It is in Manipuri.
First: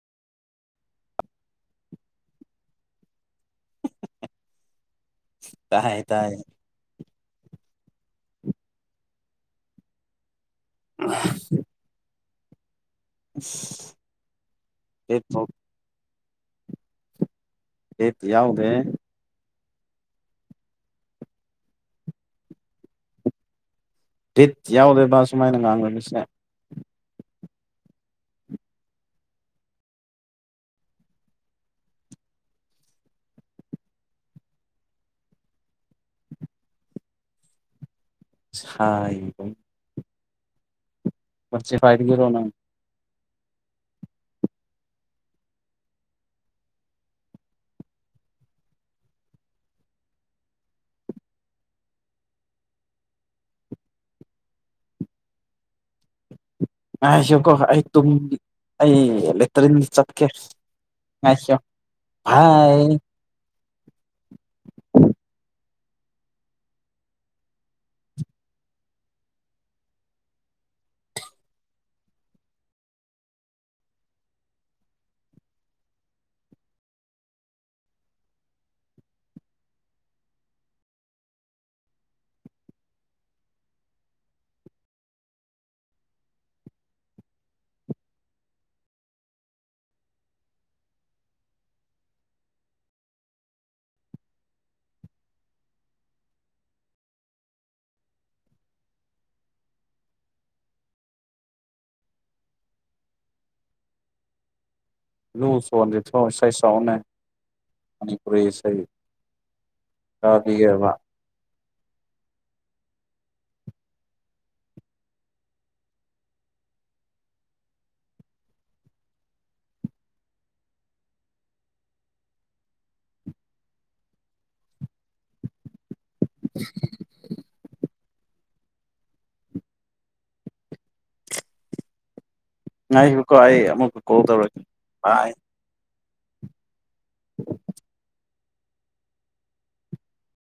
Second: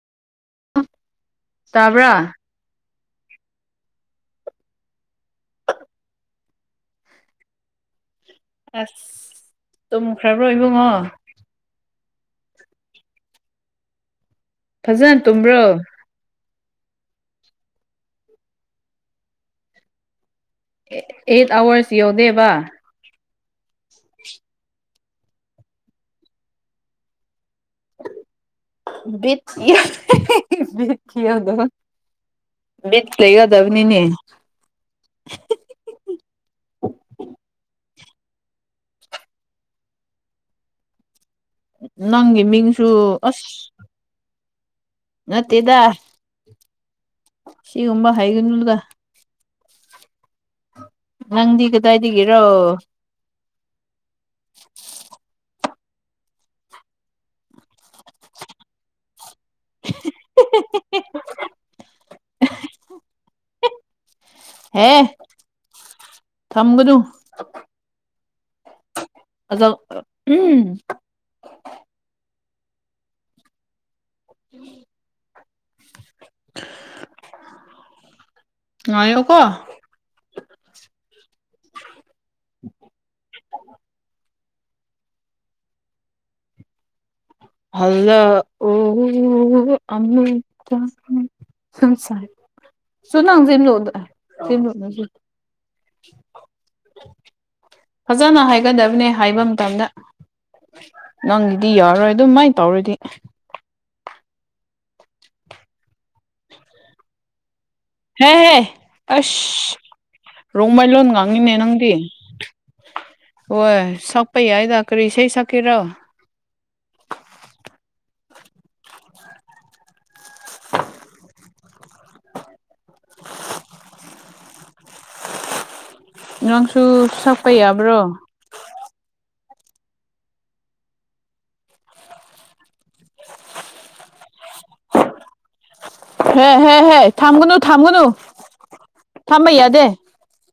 ꯇꯥꯕ꯭ꯔꯥ ꯇꯥꯏꯌ‌ꯦ ꯇꯥꯏꯌ‌ꯦ ꯑꯁ ꯇꯨꯝꯈ꯭ꯔꯕ꯭ꯔꯣ ꯏꯕꯨꯡꯉꯣ ꯏꯁ ꯐꯖꯅ ꯇꯨꯝꯕ꯭ꯔꯣ ꯕꯤꯠ ꯌꯥꯎꯗꯔ‌ꯦ ꯑꯩꯠ ꯑꯦꯠ ꯑꯥꯋꯥꯔꯁ ꯌꯧꯗꯦꯕ ꯕ‌ꯤꯠ ꯌꯥꯎꯗ‌ꯦꯕ ꯁꯨꯃꯥꯏꯅ ꯉꯥꯡꯒꯔꯕꯁꯤꯅ ꯕꯤꯠ [unintelligible] ‌‌ ꯕꯤꯠ ꯌꯥꯎꯗꯕ ꯕꯤꯠ ꯂꯩꯒꯗꯕꯅꯤꯅꯦ [unintelligible] ꯄꯥꯏꯒꯤꯔꯣ ꯅꯪꯒꯤ ꯅꯪ ꯃꯤꯡꯁꯨ ꯑꯁ ꯅꯠꯇꯦꯗ ꯁꯤꯒꯨꯝꯕ ꯍꯥꯏꯒꯅꯨꯗ ꯅꯪꯗꯤ ꯀꯗꯥꯏꯗꯒꯤꯔꯣ ꯉꯥꯏꯁꯨꯀꯣ ꯑꯩ ꯇꯨꯡ ꯑꯩ ꯂꯦꯇ꯭ꯔꯤ ꯆꯠꯀꯦ [unintelligible] [unintelligible] ꯐꯥꯏ ꯍꯦ ꯊꯝꯒꯅꯨ ꯑꯗꯣ [unintelligible] [inaudible] ꯉꯥꯏꯌꯣꯀꯣ ꯍꯜꯂꯛꯑꯣ ꯑꯃꯨꯛꯇꯪ [unintelligible] [inaudible] ꯐꯖꯅ ꯍꯥꯏꯒꯗꯕꯅꯦ ꯍꯥꯏꯕ ꯃꯇꯝꯗ ꯅꯪꯒꯤꯗꯤ ꯌꯥꯔꯣꯏ ꯑꯗꯨꯃꯥꯏ ꯇꯧꯔꯗꯤ ꯂꯨ [unintelligible] ꯃꯅꯤꯄꯨꯔꯤ ꯍꯦꯍꯦ ꯏꯁꯩ ꯑꯁ ꯔꯣꯡꯃꯩ ꯇꯥꯕꯤꯒꯦꯕ ꯂꯣꯟ ꯉꯥꯡꯉꯤꯅꯦ ꯅꯪꯗꯤ ꯍꯣꯏ ꯁꯛꯄ ꯌꯥꯏꯗ ꯀꯔꯤ ꯏꯁꯩ ꯁꯛꯀꯦꯔꯣ ꯅꯪꯁꯨ ꯁꯛꯄ ꯌꯥꯕ꯭ꯔꯣ ꯉꯥꯏꯌꯨꯀꯣ ꯑꯩ ꯑꯃꯨꯛ ꯀꯣꯜ ꯇꯧꯔꯛꯀꯦ ꯚꯥꯏ ꯍꯦ ꯍꯦ ꯍꯦ ꯊꯝꯒꯅꯨ ꯊꯝꯒꯅꯨ ꯊꯝꯕ ꯌꯥꯗꯦ